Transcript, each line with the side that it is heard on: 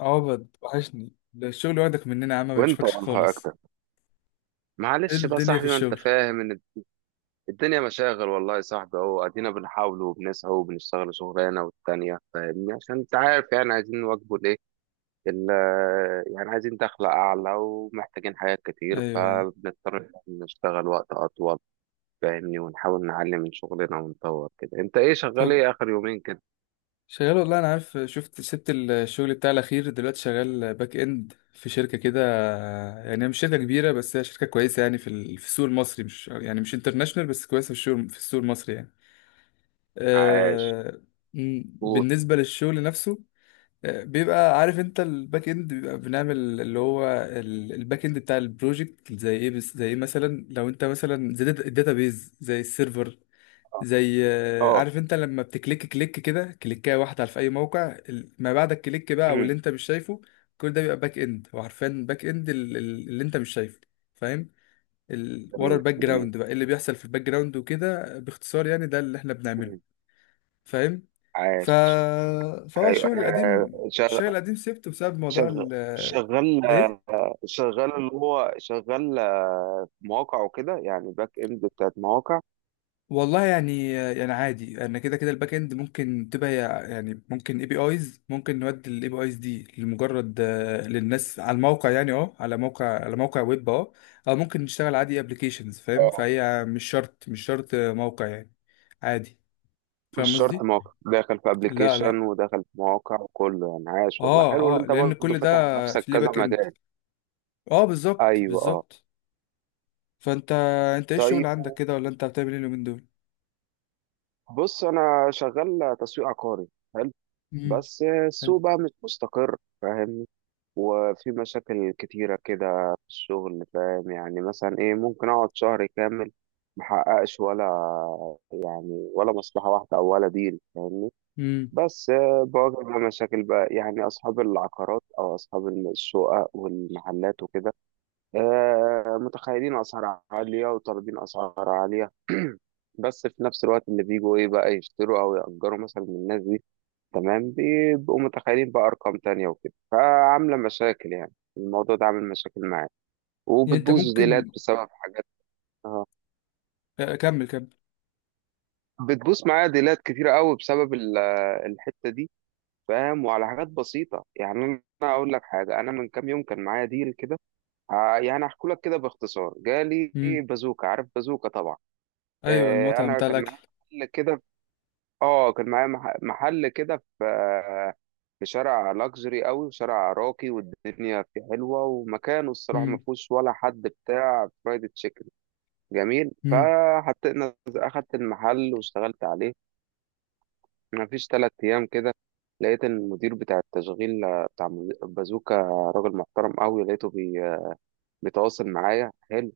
left: عبد وحشني ده الشغل واخدك مننا يا عم، ما
right: وانت
left: بنشوفكش
right: والله
left: خالص.
right: اكتر.
left: ايه
right: معلش بقى يا
left: الدنيا في
right: صاحبي، ما انت
left: الشغل؟
right: فاهم ان الدنيا مشاغل، والله يا صاحبي اهو ادينا بنحاول وبنسعى وبنشتغل شغلانه والتانيه، فاهمني عشان انت عارف، يعني عايزين نواكبوا الايه، ال- يعني عايزين دخل اعلى ومحتاجين حاجات كتير،
left: ايوه، ايوه.
right: فبنضطر إن إحنا نشتغل وقت اطول، فاهمني، ونحاول نعلي من شغلنا ونطور كده. انت ايه شغال،
left: طب.
right: ايه اخر يومين كده؟
left: شغال والله، انا عارف شفت سبت الشغل بتاع الاخير، دلوقتي شغال باك اند في شركه كده. يعني هي مش شركه كبيره، بس هي شركه كويسه، يعني في السوق المصري، مش يعني مش انترناشونال، بس كويسه في السوق المصري يعني.
right: عاش.
left: أه.
right: قول.
left: بالنسبه للشغل نفسه، بيبقى عارف انت الباك اند، بيبقى بنعمل اللي هو الباك اند بتاع البروجكت زي ايه. بس زي ايه مثلا، لو انت مثلا زي الداتابيز، زي السيرفر، زي
right: اه.
left: عارف انت لما بتكليك كليك كده كليكايه واحده في اي موقع، ما بعد الكليك بقى، او اللي
right: أمم.
left: انت مش شايفه. كل ده بيبقى باك اند. وعارفين باك اند اللي انت مش شايفه. فاهم. ورا
right: جميل
left: الباك
right: جميل.
left: جراوند، بقى ايه اللي بيحصل في الباك جراوند وكده، باختصار يعني ده اللي احنا
right: أمم.
left: بنعمله. فاهم. ف...
right: عاش.
left: فهو
right: ايوه
left: الشغل القديم
right: شغال.
left: الشغل القديم سبته بسبب موضوع
right: شغال شغال
left: ايه.
right: شغال اللي هو شغال مواقع وكده، يعني باك اند بتاعت مواقع.
left: والله يعني عادي، انا كده كده الباك اند ممكن تبقى يعني ممكن اي بي ايز، ممكن نودي الاي بي ايز دي لمجرد، للناس على الموقع يعني، اه، على موقع ويب، اه. او ممكن نشتغل عادي ابلكيشنز، فاهم،
right: اه،
left: فهي مش شرط موقع يعني. عادي.
right: مش
left: فاهم
right: شرط
left: قصدي.
right: مواقع، داخل في
left: لا،
right: ابلكيشن
left: لا.
right: وداخل في مواقع وكله، يعني عاش والله،
left: اه،
right: حلو اللي
left: اه،
right: انت
left: لان
right: برضه
left: كل ده
right: فاتح على نفسك
left: في ليه
right: كذا
left: باك اند.
right: مجال.
left: اه، بالظبط،
right: ايوه اه.
left: بالظبط. فانت، انت ايه الشغل
right: طيب،
left: عندك كده، ولا انت بتعمل ايه اليومين دول؟
right: بص انا شغال تسويق عقاري. حلو.
left: امم.
right: بس
left: حلو.
right: السوق بقى مش مستقر، فاهمني، وفي مشاكل كتيرة كده في الشغل، فاهم، يعني مثلا ايه، ممكن اقعد شهر كامل محققش ولا ولا مصلحة واحدة أو ولا ديل، فاهمني.
left: امم.
right: بس بواجه بقى مشاكل بقى، يعني أصحاب العقارات أو أصحاب الشقق والمحلات وكده متخيلين أسعار عالية وطالبين أسعار عالية بس في نفس الوقت اللي بيجوا ايه بقى يشتروا او يأجروا مثلا من الناس دي، تمام، بيبقوا متخيلين بقى ارقام تانية وكده، فعاملة مشاكل، يعني الموضوع ده عامل مشاكل معايا،
left: يعني انت
right: وبتبوظ ديلات
left: ممكن.
right: بسبب حاجات. اه،
left: كمل، كمل.
right: بتبوظ معايا ديلات كتيرة قوي بسبب الحتة دي، فاهم، وعلى حاجات بسيطة. يعني أنا أقول لك حاجة، أنا من كام يوم كان معايا ديل كده، يعني أحكي لك كده باختصار. جالي
left: امم.
right: بازوكا، عارف بازوكا طبعا.
left: ايوه، المطعم
right: أنا
left: بتاع
right: كان
left: الاكل.
right: معايا محل كده، آه كان معايا محل كده في في شارع لاكجري قوي، شارع راقي والدنيا فيه حلوه، ومكانه الصراحه ما
left: امم،
right: فيهوش ولا حد بتاع فرايد تشيكن. جميل،
left: امم.
right: فحطينا اخدت المحل واشتغلت عليه. ما فيش ثلاث ايام كده لقيت إن المدير بتاع التشغيل، بتاع بازوكا، راجل محترم قوي، لقيته بيتواصل معايا حلو،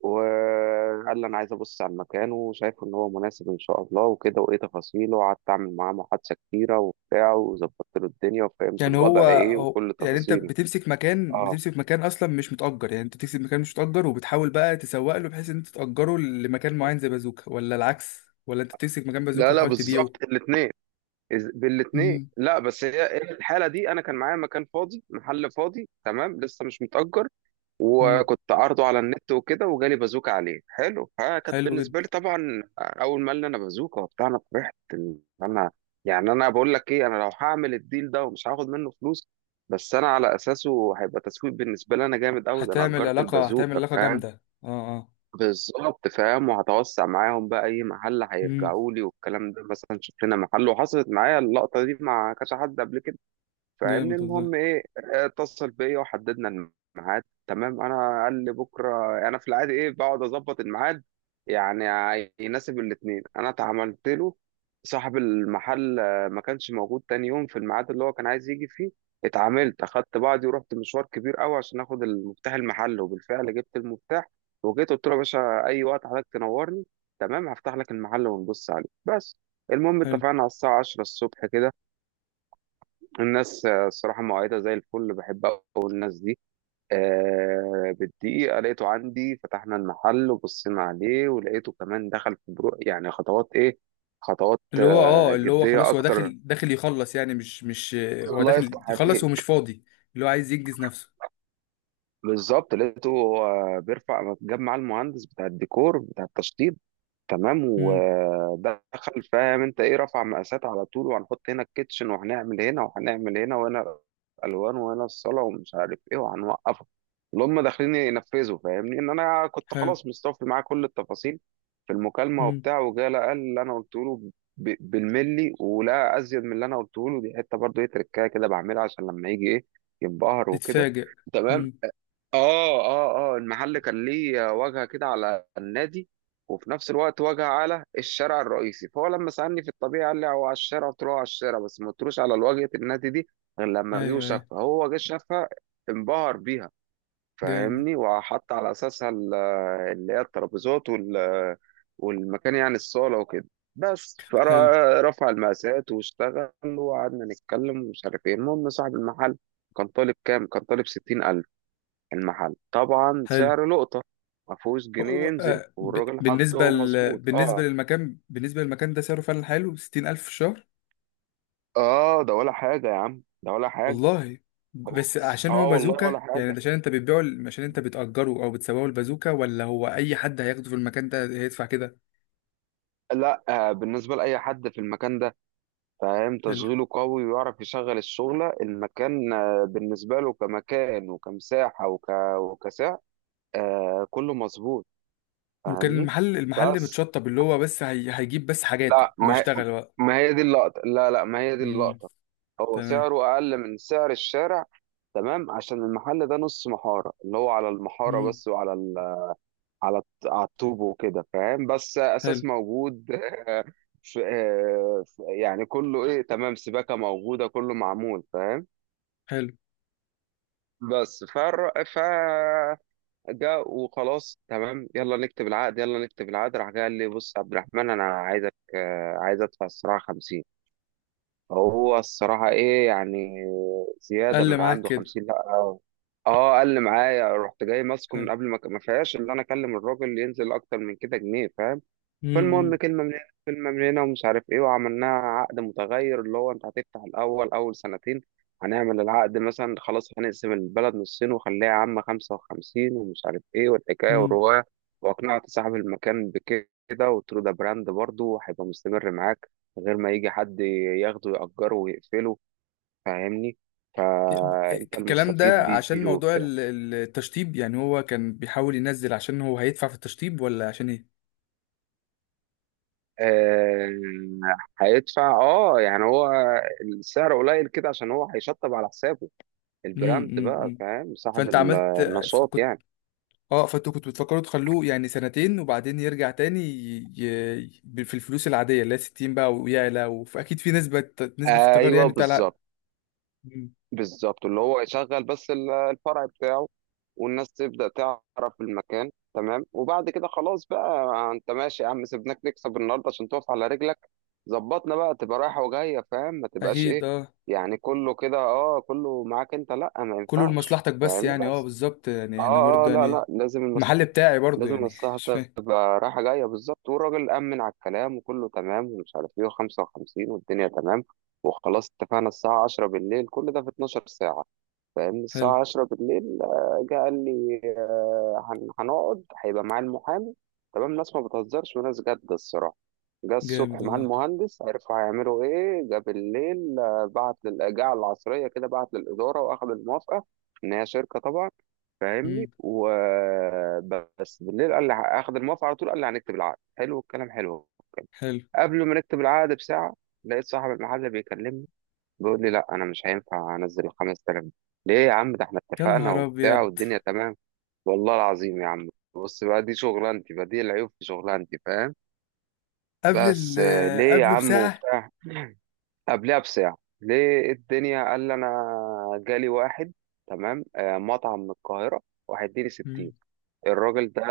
right: وقال لي انا عايز ابص على المكان وشايف ان هو مناسب ان شاء الله وكده، وايه تفاصيله، وقعدت اعمل معاه محادثه كتيره وبتاع، وظبطت له الدنيا وفهمت
left: يعني
right: الوضع ايه وكل
left: يعني انت
right: تفاصيله.
left: بتمسك مكان
right: اه،
left: بتمسك مكان اصلا مش متأجر، يعني انت بتمسك مكان مش متأجر وبتحاول بقى تسوق له بحيث ان انت تأجره لمكان معين زي بازوكا، ولا العكس؟ ولا انت بتمسك مكان بازوكا
right: لا لا،
left: وبتحاول تبيعه؟
right: بالظبط الاثنين، بالاثنين.
left: امم.
right: لا بس هي الحاله دي انا كان معايا مكان فاضي، محل فاضي تمام لسه مش متأجر،
left: امم.
right: وكنت عارضه على النت وكده، وجالي بازوكة عليه، حلو. فكانت
left: حلو
right: بالنسبة
left: جدا.
right: لي طبعا، أول ما قال لي أنا بازوكة وبتاع، أنا فرحت إن أنا، يعني أنا بقول لك إيه، أنا لو هعمل الديل ده ومش هاخد منه فلوس، بس أنا على أساسه هيبقى تسويق بالنسبة لي أنا جامد أوي، ده أنا
left: هتعمل
right: أجرت
left: علاقة هتعمل
right: البازوكة،
left: علاقة
right: فاهم.
left: جامدة، اه. اه.
right: بالظبط، فاهم، وهتوسع معاهم بقى، أي محل
left: امم.
right: هيرجعوا لي والكلام ده، مثلا شوف لنا محل، وحصلت معايا اللقطة دي مع كذا حد قبل كده، فاهمني.
left: جامد والله.
right: المهم ايه، اتصل بيا وحددنا الميعاد تمام. انا قال لي بكره، انا في العادي ايه بقعد اظبط الميعاد يعني يناسب الاتنين. انا اتعاملت له. صاحب المحل ما كانش موجود تاني يوم في الميعاد اللي هو كان عايز يجي فيه. اتعاملت، اخدت بعضي ورحت مشوار كبير قوي عشان اخد المفتاح المحل، وبالفعل جبت المفتاح، وجيت قلت له يا باشا اي وقت حضرتك تنورني تمام، هفتح لك المحل ونبص عليه بس. المهم
left: حلو
right: اتفقنا على الساعه 10 الصبح كده. الناس الصراحة مؤيدة زي الفل، بحب أوي الناس دي. آه، بالدقيقة لقيته عندي، فتحنا المحل وبصينا عليه، ولقيته كمان دخل في برو، يعني خطوات إيه، خطوات
left: اللي هو، اه
right: آه
left: اللي هو
right: جدية
left: خلاص، هو
right: أكتر،
left: داخل، داخل يخلص يعني. مش مش هو
right: لايف
left: داخل
right: عليه.
left: يخلص ومش فاضي. اللي هو عايز ينجز نفسه.
right: بالظبط، لقيته هو بيرفع، جاب معاه المهندس بتاع الديكور بتاع التشطيب تمام،
left: امم،
right: ودخل فاهم انت ايه، رفع مقاسات على طول، وهنحط هنا الكيتشن وهنعمل هنا وهنعمل هنا، وهنا الالوان وهنا الصاله ومش عارف ايه، وهنوقفه، اللي هم داخلين ينفذوا. فاهمني ان انا كنت
left: حلو.
right: خلاص مستوفي معاه كل التفاصيل في المكالمه
left: امم.
right: وبتاع، وجا لقى اللي انا قلت له بالملي، ولا ازيد من اللي انا قلته له. دي حته برضه ايه، تركايه كده بعملها عشان لما يجي ايه ينبهر وكده.
left: تتفاجئ. امم.
right: اه، المحل كان ليه واجهه كده على النادي، وفي نفس الوقت واجهه على الشارع الرئيسي، فهو لما سالني في الطبيعي قال لي هو على الشارع، قلت له هو على الشارع، بس ما قلتلوش على واجهه النادي دي غير لما جه
left: ايوه، ايوه.
right: وشافها. هو جه شافها، انبهر بيها،
left: جامد.
right: فاهمني، وحط على اساسها اللي هي الترابيزات وال والمكان، يعني الصاله وكده بس،
left: حلو،
right: فرفع المقاسات واشتغل، وقعدنا نتكلم ومش عارف ايه. المهم صاحب المحل كان طالب كام، كان طالب 60,000. المحل طبعا
left: حلو.
right: سعر لقطة، ما فيهوش جنيه ينزل، والراجل حطه مظبوط اه.
left: بالنسبة للمكان ده سعره فعلا حلو، 60 ألف في الشهر.
right: اه ده ولا حاجة يا عم، ده ولا حاجة.
left: والله.
right: هو
left: بس
right: بس
left: عشان هو
right: اه والله ولا
left: بازوكا يعني، ده
right: حاجة.
left: عشان انت بتبيعه، عشان انت بتأجره او بتسوقه البازوكا، ولا هو اي حد هياخده في المكان ده هيدفع كده؟
right: لا آه، بالنسبة لأي حد في المكان ده، فاهم،
left: حلو.
right: تشغيله قوي ويعرف يشغل الشغلة، المكان آه بالنسبة له كمكان وكمساحة وكسعر آه، كله مظبوط،
left: وكان
right: فاهمني.
left: المحل
right: بس،
left: متشطب، اللي هو بس هيجيب بس حاجاته
right: لا ما هي،
left: ويشتغل بقى.
right: ما هي دي اللقطة، لا لا ما هي دي
left: امم.
right: اللقطة. هو
left: تمام.
right: سعره أقل من سعر الشارع، تمام، عشان المحل ده نص محارة، اللي هو على المحارة
left: امم.
right: بس وعلى على على الطوب وكده فاهم، بس أساس
left: حلو،
right: موجود. في... يعني كله إيه تمام، سباكة موجودة، كله معمول، فاهم.
left: حلو.
right: بس فر... ف جاء وخلاص تمام، يلا نكتب العقد يلا نكتب العقد. راح جاي قال لي بص يا عبد الرحمن أنا عايزك، عايز أدفع الصراحة 50. هو الصراحة إيه يعني، زيادة
left: قال
right: من
left: معاك
right: عنده
left: كده.
right: 50، لأ اه. قال لي معايا. رحت جاي ماسكه
left: حلو.
right: من قبل، ما فيهاش اللي انا اكلم الراجل ينزل اكتر من كده جنيه، فاهم. فالمهم
left: امم،
right: كلمة من هنا كلمة من هنا ومش عارف ايه، وعملناها عقد متغير اللي هو انت هتفتح الأول أول سنتين، هنعمل العقد مثلا خلاص، هنقسم البلد نصين، وخليها عامة خمسة وخمسين ومش عارف ايه، والحكاية
left: امم.
right: والرواية. وأقنعت صاحب المكان بكده، وقلت له ده براند برضه وهيبقى مستمر معاك، من غير ما يجي حد ياخده يأجره ويقفله، فاهمني، فأنت
left: الكلام ده
right: المستفيد
left: عشان
right: بيه
left: موضوع
right: وبتاع.
left: التشطيب يعني، هو كان بيحاول ينزل عشان هو هيدفع في التشطيب، ولا عشان ايه؟
right: آه، هيدفع اه، يعني هو السعر قليل كده عشان هو هيشطب على حسابه
left: امم،
right: البراند بقى،
left: امم.
right: فاهم، صاحب
left: فانت عملت.
right: النشاط
left: كنت،
right: يعني.
left: اه، فانتوا كنتوا بتفكروا تخلوه يعني سنتين وبعدين يرجع تاني في الفلوس العادية اللي هي 60 بقى ويعلى، وأكيد في نسبة في التجار
right: ايوه
left: يعني بتاع.
right: بالظبط
left: لا.
right: بالظبط اللي هو يشغل بس الفرع بتاعه، والناس تبدأ تعرف المكان تمام، وبعد كده خلاص بقى، انت ماشي يا عم، سيبناك نكسب النهارده عشان تقف على رجلك، ظبطنا بقى تبقى رايحة وجاية، فاهم، ما تبقاش ايه،
left: اكيد، اه.
right: يعني كله كده اه كله معاك انت، لا ما
left: كله
right: ينفعش،
left: لمصلحتك بس
right: فاهمني.
left: يعني، اه،
right: بس
left: بالظبط يعني، انا
right: اه اه،
left: برضه
right: لا لا
left: يعني،
right: لازم
left: المحل بتاعي برضه
right: لازم
left: يعني
right: المصلحة
left: مش فاهم.
right: تبقى رايحة جاية، بالظبط. والراجل أمن على الكلام وكله تمام ومش عارف ايه، وخمسة وخمسين والدنيا تمام، وخلاص اتفقنا الساعة عشرة بالليل. كل ده في اتناشر ساعة، فاهمني.
left: حلو.
right: الساعة عشرة بالليل جه قال لي هنقعد هيبقى معاه المحامي تمام، ناس ما بتهزرش وناس جد الصراحة. جه الصبح
left: جامد
right: مع
left: والله.
right: المهندس عرفوا هيعملوا ايه، جه بالليل جه على العصرية كده بعت للإدارة وأخد الموافقة، إن هي شركة طبعا، فاهمني.
left: امم،
right: وبس بالليل قال لي اخد الموافقه على طول، قال لي هنكتب العقد، حلو الكلام حلو.
left: حلو.
right: قبل ما نكتب العقد بساعه، لقيت صاحب المحل بيكلمني، بيقول لي لا انا مش هينفع انزل ال 5,000 دي. ليه يا عم، ده احنا
left: يا
right: اتفقنا
left: نهار
right: وبتاع
left: ابيض.
right: والدنيا تمام. والله العظيم يا عم، بص بقى دي شغلانتي بقى، دي العيوب في شغلانتي، فاهم.
left: قبل
right: بس ليه يا
left: قبله
right: عم
left: بساعه.
right: وبتاع؟ قبلها بساعه، ليه؟ إيه الدنيا؟ قال لي انا جالي واحد تمام مطعم من القاهره، وهيديني 60.
left: امم،
right: الراجل ده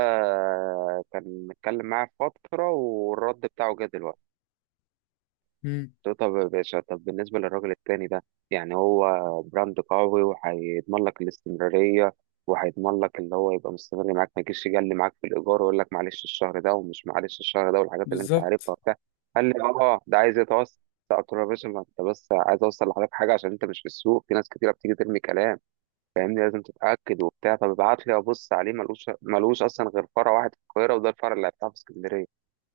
right: كان متكلم معاه فترة، والرد بتاعه جه دلوقتي.
left: امم.
right: قلت له طب يا باشا، طب بالنسبة للراجل التاني ده، يعني هو براند قوي وهيضمن لك الاستمرارية، وهيضمن لك اللي هو يبقى مستمر معاك، ما يجيش يجلي معاك في الإيجار ويقول لك معلش الشهر ده ومش معلش الشهر ده والحاجات اللي أنت عارفها
left: بالظبط.
right: وبتاع. قال لي اه ده عايز يتوسع. قلت له يا باشا، ما أنت بس عايز أوصل لحضرتك حاجة، عشان أنت مش في السوق، في ناس كتيرة بتيجي ترمي كلام، فاهمني، لازم تتأكد وبتاع. فببعت لي أبص عليه، ملوش، ملوش أصلا غير فرع واحد في القاهرة، وده الفرع اللي هيفتحه في اسكندرية،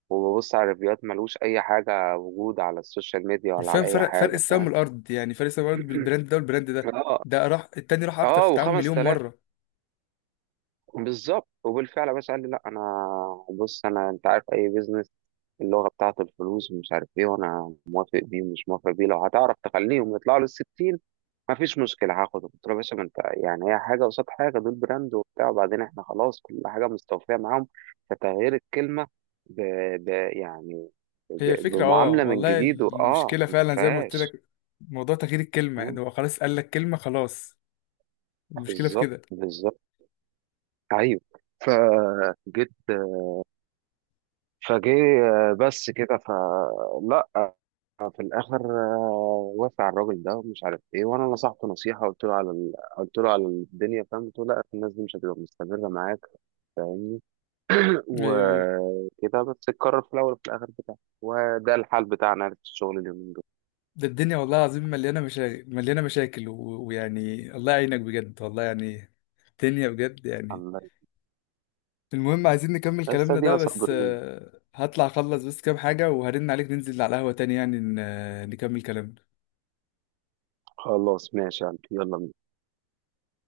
right: وببص على الريفيوهات ملوش أي حاجة وجود على السوشيال ميديا ولا
left: حرفيا،
right: على أي
left: فرق
right: حاجة،
left: السما
right: فاهم.
left: والارض يعني، فرق السما والارض بالبراند ده والبراند ده.
right: اه
left: ده راح، التاني راح اكتر في
right: اه،
left: التعامل
right: وخمس
left: مليون
right: تلاف،
left: مره.
right: بالظبط. وبالفعل يا باشا قال لي لا أنا بص، أنا أنت عارف أي بيزنس اللغة بتاعته الفلوس ومش عارف إيه، وأنا موافق بيه ومش موافق بيه، لو هتعرف تخليهم يطلعوا للستين ما فيش مشكلة هاخده. قلت له يا باشا، ما انت يعني هي حاجة قصاد حاجة، دول براند وبتاع، وبعدين احنا خلاص كل حاجة مستوفية معاهم، فتغيير الكلمة ب... ب... يعني
left: هي الفكره، اه،
right: بمعاملة من
left: والله
right: جديد، واه
left: المشكله
right: ما
left: فعلا زي ما قلت
right: فيهاش.
left: لك، موضوع تغيير الكلمه يعني،
right: مم،
left: هو خلاص قال لك كلمه، خلاص. المشكله في
right: بالظبط
left: كده.
right: بالظبط ايوه، فجيت، فجه بس كده، فلا، في الاخر وافق على الراجل ده ومش عارف ايه، وانا نصحته نصيحه، قلت له على قلت له على الدنيا، فاهم، قلت له لا الناس دي مش هتبقى مستمره معاك
left: ايوه، ايوه.
right: وكده، بس القرار في الأول وفي الآخر بتاعنا، وده الحال بتاعنا في الشغل اليومين دول.
left: ده الدنيا والله العظيم، مليانة مشاكل، مليانة مشاكل، ويعني الله يعينك بجد، والله يعني. الدنيا بجد يعني.
right: الحمد لله،
left: المهم عايزين نكمل
right: بس
left: كلامنا ده،
right: أدينا
left: بس
right: صابرين.
left: هطلع اخلص بس كام حاجة وهرن عليك ننزل على القهوة تاني، يعني نكمل كلامنا.
right: خلاص ماشي يا قلبي، يلا.